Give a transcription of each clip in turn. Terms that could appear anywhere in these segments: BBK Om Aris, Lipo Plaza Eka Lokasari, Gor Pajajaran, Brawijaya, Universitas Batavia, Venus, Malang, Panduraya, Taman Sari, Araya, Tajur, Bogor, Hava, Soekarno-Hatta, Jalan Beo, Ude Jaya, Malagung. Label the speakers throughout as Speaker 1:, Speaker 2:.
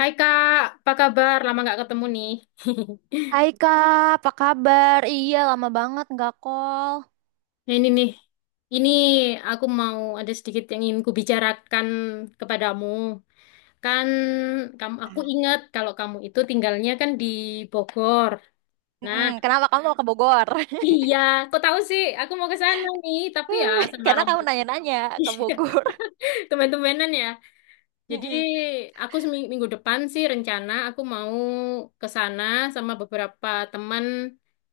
Speaker 1: Hai Kak, apa kabar? Lama nggak ketemu nih.
Speaker 2: Hai Kak, apa kabar? Iya, lama banget nggak call.
Speaker 1: Nah, ini nih, ini aku mau ada sedikit yang ingin kubicarakan kepadamu. Kan aku ingat kalau kamu itu tinggalnya kan di Bogor. Nah,
Speaker 2: Mm-mm, Kenapa kamu mau ke Bogor?
Speaker 1: iya, kok tahu sih? Aku mau ke sana nih, tapi ya sama
Speaker 2: Karena kamu
Speaker 1: rombongan.
Speaker 2: nanya-nanya ke Bogor.
Speaker 1: Teman-temanan ya. Jadi
Speaker 2: Mm-mm.
Speaker 1: aku minggu depan sih rencana aku mau ke sana sama beberapa teman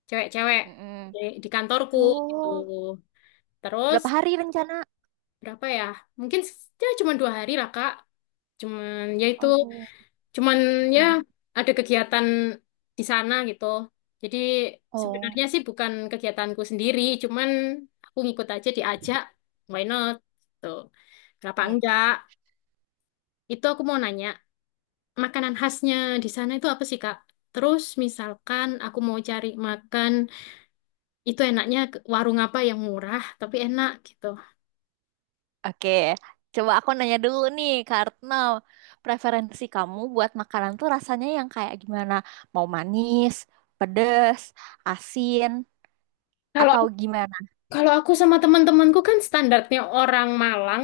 Speaker 1: cewek-cewek
Speaker 2: Mm-mm.
Speaker 1: di di kantorku gitu.
Speaker 2: Oh,
Speaker 1: Terus
Speaker 2: berapa hari rencana?
Speaker 1: berapa ya? Mungkin s- ya cuma dua hari lah Kak. Cuman ya itu
Speaker 2: Aduh.
Speaker 1: cuman ya
Speaker 2: Mm-mm.
Speaker 1: ada kegiatan di sana gitu. Jadi
Speaker 2: Oh,
Speaker 1: sebenarnya sih bukan kegiatanku sendiri, cuman aku ngikut aja diajak. Why not? Tuh. Kenapa
Speaker 2: Mm.
Speaker 1: enggak? Itu aku mau nanya, makanan khasnya di sana itu apa sih Kak? Terus misalkan aku mau cari makan, itu enaknya warung apa yang murah tapi enak gitu.
Speaker 2: Oke, coba aku nanya dulu nih, karena preferensi kamu buat makanan tuh rasanya yang kayak gimana? Mau manis, pedes, asin, atau gimana?
Speaker 1: Kalau aku sama teman-temanku kan standarnya orang Malang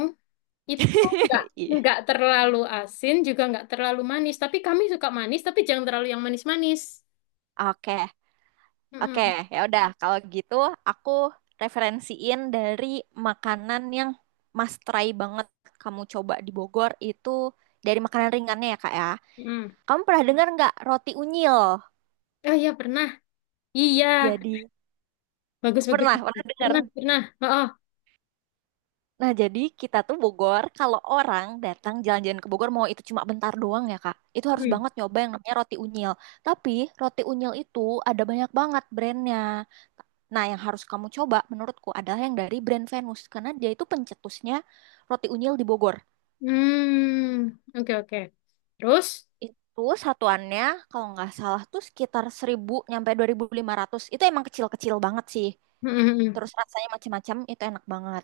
Speaker 1: itu nggak
Speaker 2: Iya.
Speaker 1: nggak terlalu asin juga nggak terlalu manis. Tapi kami suka manis tapi jangan terlalu yang manis-manis.
Speaker 2: Oke, Oke,
Speaker 1: Mm-mm,
Speaker 2: ya udah. Kalau gitu, aku referensiin dari makanan yang must try banget kamu coba di Bogor itu dari makanan ringannya ya, Kak ya.
Speaker 1: mm-mm.
Speaker 2: Kamu pernah dengar nggak roti unyil?
Speaker 1: Oh iya pernah. Iya
Speaker 2: Jadi
Speaker 1: bagus-bagus.
Speaker 2: pernah, pernah dengar.
Speaker 1: Pernah pernah. Oh, oh.
Speaker 2: Nah, jadi kita tuh Bogor, kalau orang datang jalan-jalan ke Bogor, mau itu cuma bentar doang ya, Kak. Itu harus
Speaker 1: Hmm.
Speaker 2: banget nyoba yang namanya roti unyil. Tapi roti unyil itu ada banyak banget brandnya. Nah, yang harus kamu coba menurutku adalah yang dari brand Venus. Karena dia itu pencetusnya roti unyil di Bogor.
Speaker 1: Hmm. Oke oke. Terus?
Speaker 2: Itu satuannya kalau nggak salah tuh sekitar 1.000 nyampe 2.500. Itu emang kecil-kecil banget sih.
Speaker 1: Mm-mm,
Speaker 2: terus rasanya macam-macam itu enak banget.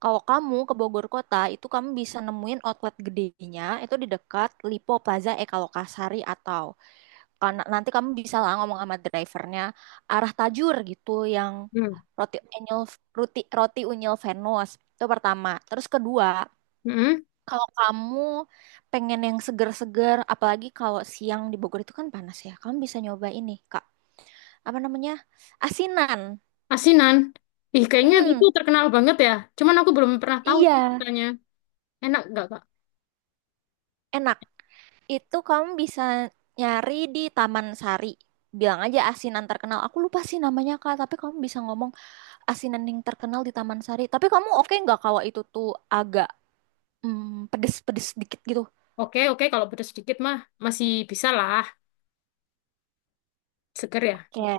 Speaker 2: Kalau kamu ke Bogor kota itu kamu bisa nemuin outlet gedenya itu di dekat Lipo Plaza Eka Lokasari atau karena nanti kamu bisa lah ngomong sama drivernya arah Tajur gitu yang
Speaker 1: mm-mm,
Speaker 2: roti unyil roti unyil Venus itu pertama. Terus kedua
Speaker 1: mm-mm.
Speaker 2: kalau kamu pengen yang seger-seger, apalagi kalau siang di Bogor itu kan panas ya, kamu bisa nyoba ini, Kak. Apa namanya? Asinan.
Speaker 1: Asinan. Ih kayaknya itu
Speaker 2: Mm,
Speaker 1: terkenal banget ya. Cuman aku belum pernah tahu
Speaker 2: iya,
Speaker 1: katanya. Enak nggak kak?
Speaker 2: enak. Itu kamu bisa nyari di Taman Sari. Bilang aja asinan terkenal. Aku lupa sih namanya Kak, tapi kamu bisa ngomong asinan yang terkenal di Taman Sari. Tapi kamu oke nggak kalau itu tuh agak pedes-pedes dikit gitu?
Speaker 1: Oke oke kalau pedas sedikit mah masih bisa lah. Seger ya?
Speaker 2: Kayak,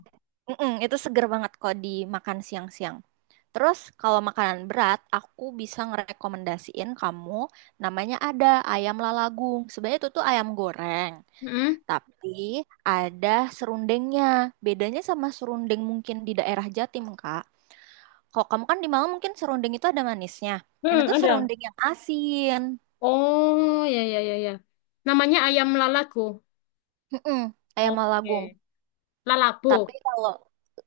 Speaker 2: Mm-mm, itu seger banget kalau dimakan siang-siang. Terus kalau makanan berat, aku bisa ngerekomendasiin kamu namanya ada ayam lalagung. Sebenarnya itu tuh ayam goreng.
Speaker 1: Mm.
Speaker 2: Tapi ada serundengnya. Bedanya sama serundeng mungkin di daerah Jatim, Kak. Kalau kamu kan di Malang mungkin serundeng itu ada manisnya. Ini
Speaker 1: Hmm,
Speaker 2: tuh
Speaker 1: ada.
Speaker 2: serundeng yang asin.
Speaker 1: Oh, ya, ya, ya, ya. Namanya ayam lalago.
Speaker 2: Mm-mm, ayam Malagung.
Speaker 1: Oke.
Speaker 2: Tapi
Speaker 1: Lalago.
Speaker 2: kalau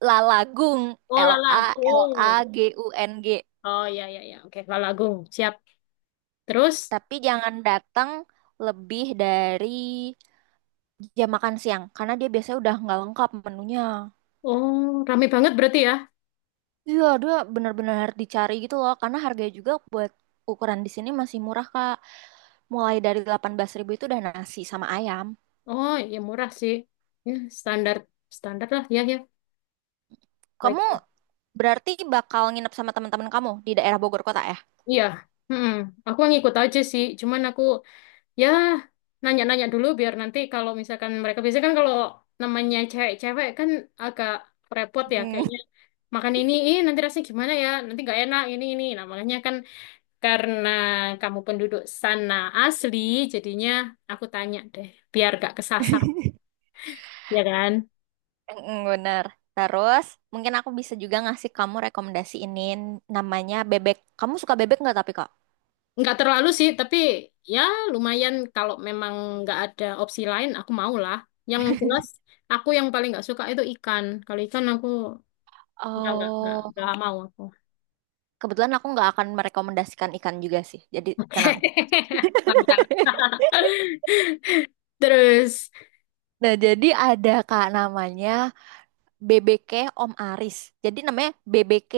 Speaker 2: lalagung,
Speaker 1: Oh,
Speaker 2: L A L A
Speaker 1: lalagung.
Speaker 2: G U N G.
Speaker 1: Oh, ya, ya, ya. Oke, lalagung. Siap. Terus,
Speaker 2: Tapi jangan datang lebih dari jam makan siang karena dia biasanya udah nggak lengkap menunya.
Speaker 1: oh, rame banget berarti ya?
Speaker 2: Iya, dia bener-bener harus dicari gitu loh karena harganya juga buat ukuran di sini masih murah, Kak. Mulai dari 18 ribu itu udah nasi sama ayam.
Speaker 1: Oh, ya murah sih. Ya, standar, standar lah. Ya, ya.
Speaker 2: Kamu
Speaker 1: Baik.
Speaker 2: berarti bakal nginep sama teman-teman kamu di daerah Bogor kota ya?
Speaker 1: Iya. Mm-mm. Aku ngikut aja sih. Cuman aku ya, nanya-nanya dulu biar nanti kalau misalkan mereka biasanya kan kalau namanya cewek-cewek kan agak repot ya
Speaker 2: Mm,
Speaker 1: kayaknya makan ini, ih nanti rasanya gimana ya, nanti nggak enak ini ini. Nah makanya kan karena kamu penduduk sana asli, jadinya aku tanya deh, biar gak kesasar, ya kan?
Speaker 2: Bener. Terus mungkin aku bisa juga ngasih kamu rekomendasi ini namanya bebek. Kamu suka bebek nggak tapi kok?
Speaker 1: Nggak terlalu sih, tapi ya lumayan kalau memang nggak ada opsi lain, aku mau lah. Yang jelas, aku yang paling nggak suka itu ikan. Kalau ikan aku
Speaker 2: Oh,
Speaker 1: nggak mau aku.
Speaker 2: kebetulan aku nggak akan merekomendasikan ikan juga sih. Jadi tenang.
Speaker 1: Mantap. Terus,
Speaker 2: Nah, jadi ada Kak namanya BBK Om Aris. Jadi namanya BBK,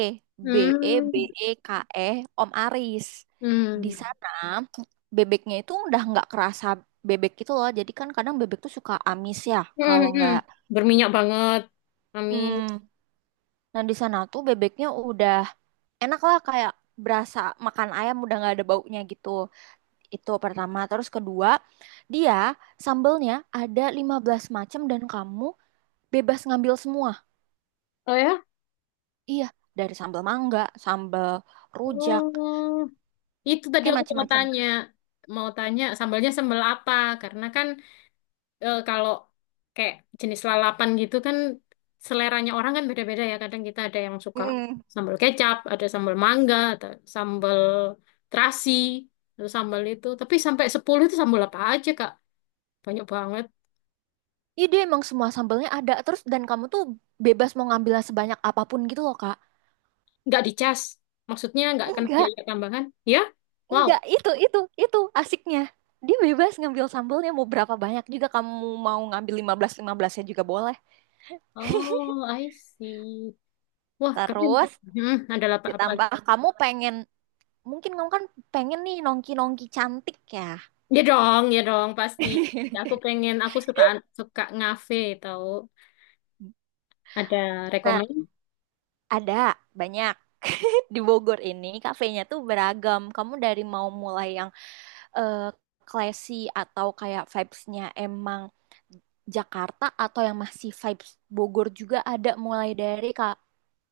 Speaker 2: B K, B E B
Speaker 1: hmm,
Speaker 2: E K E Om Aris. Di
Speaker 1: hmm,
Speaker 2: sana bebeknya itu udah nggak kerasa bebek itu loh. Jadi kan kadang bebek tuh suka amis ya,
Speaker 1: hmm,
Speaker 2: kalau
Speaker 1: hmm.
Speaker 2: nggak.
Speaker 1: Berminyak banget. Amin.
Speaker 2: Hmm, nah di sana tuh bebeknya udah enak lah kayak berasa makan ayam udah nggak ada baunya gitu. Itu pertama. Terus kedua, dia sambelnya ada 15 macam dan kamu bebas ngambil semua.
Speaker 1: Oh ya?
Speaker 2: Iya, dari sambal mangga, sambal rujak,
Speaker 1: Oh, itu tadi
Speaker 2: kayak
Speaker 1: aku mau
Speaker 2: macam-macam.
Speaker 1: tanya. Mau tanya sambalnya sambal apa? Karena kan eh, kalau kayak jenis lalapan gitu kan seleranya orang kan beda-beda ya. Kadang kita ada yang suka
Speaker 2: Mm-mm.
Speaker 1: sambal kecap, ada sambal mangga, atau sambal terasi, atau sambal itu. Tapi sampai 10 itu sambal apa aja, Kak? Banyak banget.
Speaker 2: Iya, dia emang semua sambelnya ada terus dan kamu tuh bebas mau ngambil sebanyak apapun gitu loh, Kak.
Speaker 1: Nggak dicas. Maksudnya nggak kena
Speaker 2: Enggak,
Speaker 1: biaya tambahan. Ya? Wow.
Speaker 2: enggak, itu asiknya. Dia bebas ngambil sambelnya mau berapa banyak juga kamu mau ngambil 15 15-nya-nya juga boleh.
Speaker 1: Oh, I see. Wah, keren.
Speaker 2: Terus
Speaker 1: Hmm, ada apa, apa lagi?
Speaker 2: ditambah kamu pengen mungkin kamu kan pengen nih nongki-nongki cantik ya.
Speaker 1: Ya dong, pasti. Ya, aku pengen, aku suka suka ngafe tau. Ada
Speaker 2: Nah,
Speaker 1: rekomend?
Speaker 2: ada banyak. Di Bogor ini kafenya tuh beragam. Kamu dari mau mulai yang eh classy atau kayak vibes-nya emang Jakarta atau yang masih vibes Bogor juga ada mulai dari kak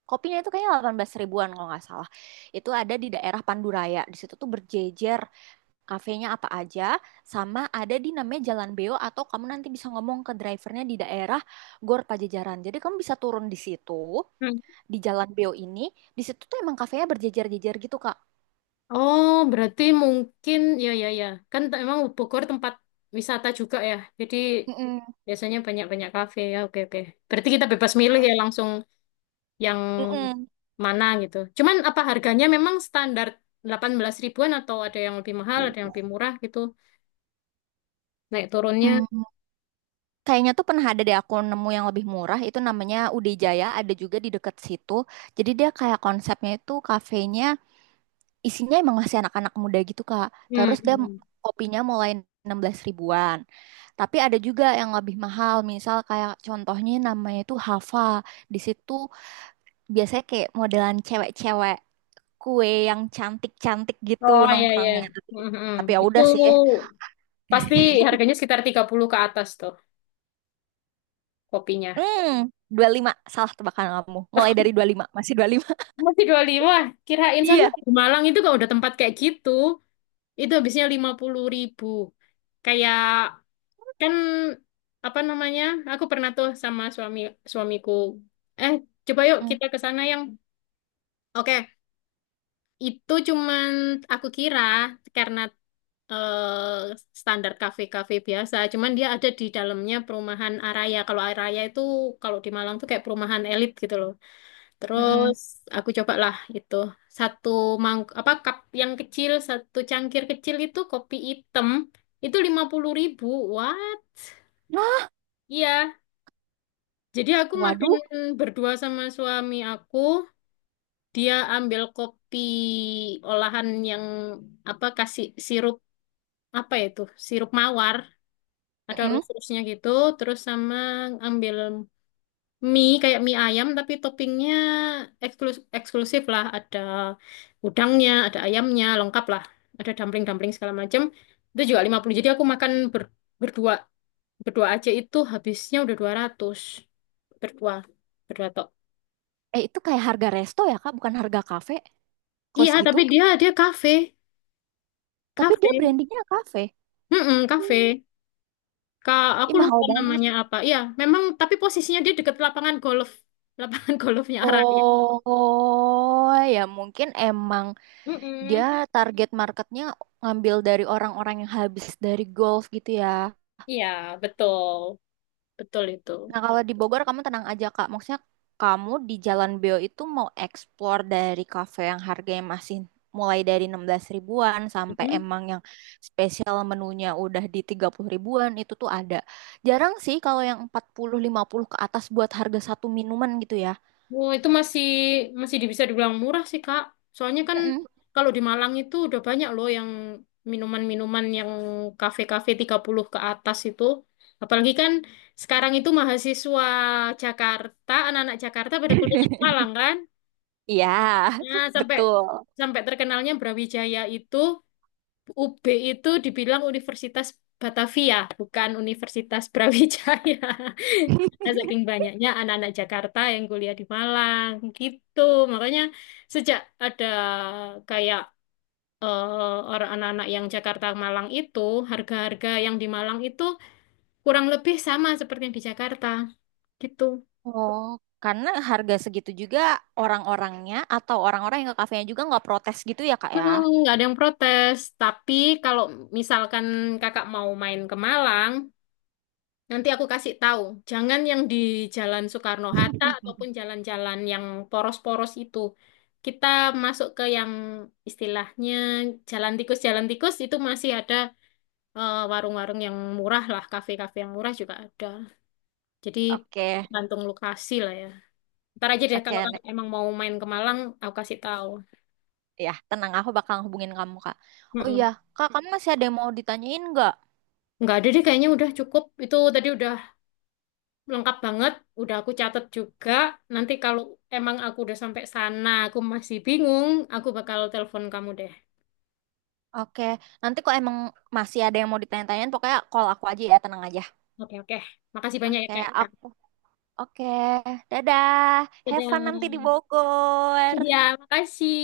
Speaker 2: kopinya itu kayaknya 18 ribuan kalau nggak salah itu ada di daerah Panduraya di situ tuh berjejer kafenya apa aja sama ada di namanya Jalan Beo atau kamu nanti bisa ngomong ke drivernya di daerah Gor Pajajaran jadi kamu bisa turun di situ
Speaker 1: Hmm.
Speaker 2: di Jalan Beo ini di situ tuh emang kafenya berjejer-jejer gitu kak.
Speaker 1: Oh, berarti mungkin, ya, ya, ya. Kan t- emang Bogor tempat wisata juga ya. Jadi
Speaker 2: Mm-mm.
Speaker 1: biasanya banyak-banyak kafe. Ya, oke, oke. Berarti kita bebas milih ya langsung, yang mana gitu. Cuman apa harganya memang standar 18 ribuan atau ada yang lebih mahal, ada yang lebih murah gitu. Naik turunnya.
Speaker 2: Mm-mm. Kayaknya tuh pernah ada deh aku nemu yang lebih murah itu namanya Ude Jaya ada juga di dekat situ. Jadi dia kayak konsepnya itu kafenya isinya emang masih anak-anak muda gitu Kak.
Speaker 1: Hmm.
Speaker 2: Terus dia
Speaker 1: Hmm.
Speaker 2: kopinya mulai 16 ribuan. Tapi ada juga yang lebih mahal misal kayak contohnya namanya itu Hava. Di situ biasanya kayak modelan cewek-cewek kue yang cantik-cantik gitu
Speaker 1: Oh iya iya.
Speaker 2: nongkrongnya. Tapi,
Speaker 1: Hmm, hmm.
Speaker 2: tapi ya
Speaker 1: Itu
Speaker 2: udah sih.
Speaker 1: pasti harganya sekitar 30 ke atas tuh kopinya.
Speaker 2: Hmm, 25 salah tebakan kamu. Mulai dari dua puluh lima, masih dua puluh lima
Speaker 1: Masih 25, kirain soalnya
Speaker 2: Iya.
Speaker 1: di Malang itu kalau udah tempat kayak gitu, itu habisnya 50 ribu. Kayak kan apa namanya? Aku pernah tuh sama suamiku. Eh, coba yuk
Speaker 2: Mm,
Speaker 1: kita ke sana yang oke, itu cuman aku kira karena eh, standar kafe-kafe biasa, cuman dia ada di dalamnya perumahan Araya. Kalau Araya itu kalau di Malang tuh kayak perumahan elit gitu loh.
Speaker 2: mm-mm.
Speaker 1: Terus aku cobalah itu satu apa cup yang kecil, satu cangkir kecil itu kopi hitam itu 50 ribu. What?
Speaker 2: Nah,
Speaker 1: Iya. Jadi aku makan
Speaker 2: waduh.
Speaker 1: berdua sama suami aku, dia ambil kopi olahan yang apa kasih sirup apa ya itu? Sirup mawar, ada
Speaker 2: Mm-mm.
Speaker 1: rus-rusnya gitu, terus sama ambil mie kayak mie ayam tapi toppingnya eksklusif, eksklusif lah, ada udangnya, ada ayamnya, lengkap lah. Ada dumpling-dumpling segala macam. Itu juga 50. Jadi aku makan ber- berdua berdua aja itu habisnya udah 200. Berdua, berdua tok.
Speaker 2: Eh, itu kayak harga resto ya, Kak? Bukan harga kafe. Kos
Speaker 1: Iya,
Speaker 2: gitu.
Speaker 1: tapi dia dia kafe,
Speaker 2: Tapi
Speaker 1: kafe.
Speaker 2: dia brandingnya kafe.
Speaker 1: Mm-mm,
Speaker 2: Oh,
Speaker 1: kafe. Kak, aku
Speaker 2: Ih, mahal
Speaker 1: lupa
Speaker 2: banget.
Speaker 1: namanya apa. Iya, memang tapi posisinya dia deket lapangan golf. Lapangan golfnya Araya.
Speaker 2: Oh, ya mungkin emang dia
Speaker 1: Mm-mm.
Speaker 2: target marketnya ngambil dari orang-orang yang habis dari golf gitu ya.
Speaker 1: Iya, betul. Betul itu.
Speaker 2: Nah, kalau di Bogor kamu tenang aja, Kak. Maksudnya kamu di Jalan Beo itu mau explore dari kafe yang harganya masih mulai dari 16 ribuan sampai
Speaker 1: Mm.
Speaker 2: emang yang spesial menunya udah di 30 ribuan itu tuh ada. Jarang sih kalau yang 40 50 ke atas buat harga satu minuman gitu ya.
Speaker 1: Oh, itu masih masih bisa dibilang murah sih, Kak. Soalnya kan
Speaker 2: Mm-mm.
Speaker 1: kalau di Malang itu udah banyak loh yang minuman-minuman yang kafe-kafe 30 ke atas itu. Apalagi kan sekarang itu mahasiswa Jakarta, anak-anak Jakarta pada kuliah di Malang kan.
Speaker 2: Iya,
Speaker 1: Nah, sampai
Speaker 2: betul.
Speaker 1: sampai terkenalnya Brawijaya itu UB itu dibilang Universitas Batavia, bukan Universitas Brawijaya. Karena saking banyaknya anak-anak Jakarta yang kuliah di Malang, gitu. Makanya sejak ada kayak eh, orang anak-anak yang Jakarta Malang itu, harga-harga yang di Malang itu kurang lebih sama seperti yang di Jakarta, gitu.
Speaker 2: Oh, karena harga segitu juga orang-orangnya atau orang-orang yang ke kafenya juga nggak protes gitu ya, Kak ya?
Speaker 1: Hmm, nggak ada yang protes. Tapi kalau misalkan kakak mau main ke Malang, nanti aku kasih tahu. Jangan yang di Jalan Soekarno-Hatta ataupun jalan-jalan yang poros-poros itu. Kita masuk ke yang istilahnya jalan tikus itu masih ada eh, warung-warung yang murah lah, kafe-kafe yang murah juga ada. Jadi
Speaker 2: Oke,
Speaker 1: tergantung lokasi lah ya. Ntar aja deh kalau kamu
Speaker 2: oke.
Speaker 1: emang mau main ke Malang, aku kasih tahu.
Speaker 2: Ya, tenang, aku bakal hubungin kamu, Kak. Oh iya,
Speaker 1: Mm-mm.
Speaker 2: Kak, kamu masih ada yang mau ditanyain nggak?
Speaker 1: Nggak ada deh kayaknya udah cukup. Itu tadi udah lengkap banget, udah aku catat juga. Nanti kalau emang aku udah sampai sana, aku masih bingung, aku bakal telepon kamu deh.
Speaker 2: Oke, nanti kok emang masih ada yang mau ditanya-tanyain, pokoknya call aku aja ya, tenang aja.
Speaker 1: Oke, oke. Makasih banyak ya,
Speaker 2: Oke,
Speaker 1: Kak.
Speaker 2: aku. Oke, dadah. Have fun
Speaker 1: Dadah.
Speaker 2: nanti di Bogor.
Speaker 1: Ya, makasih.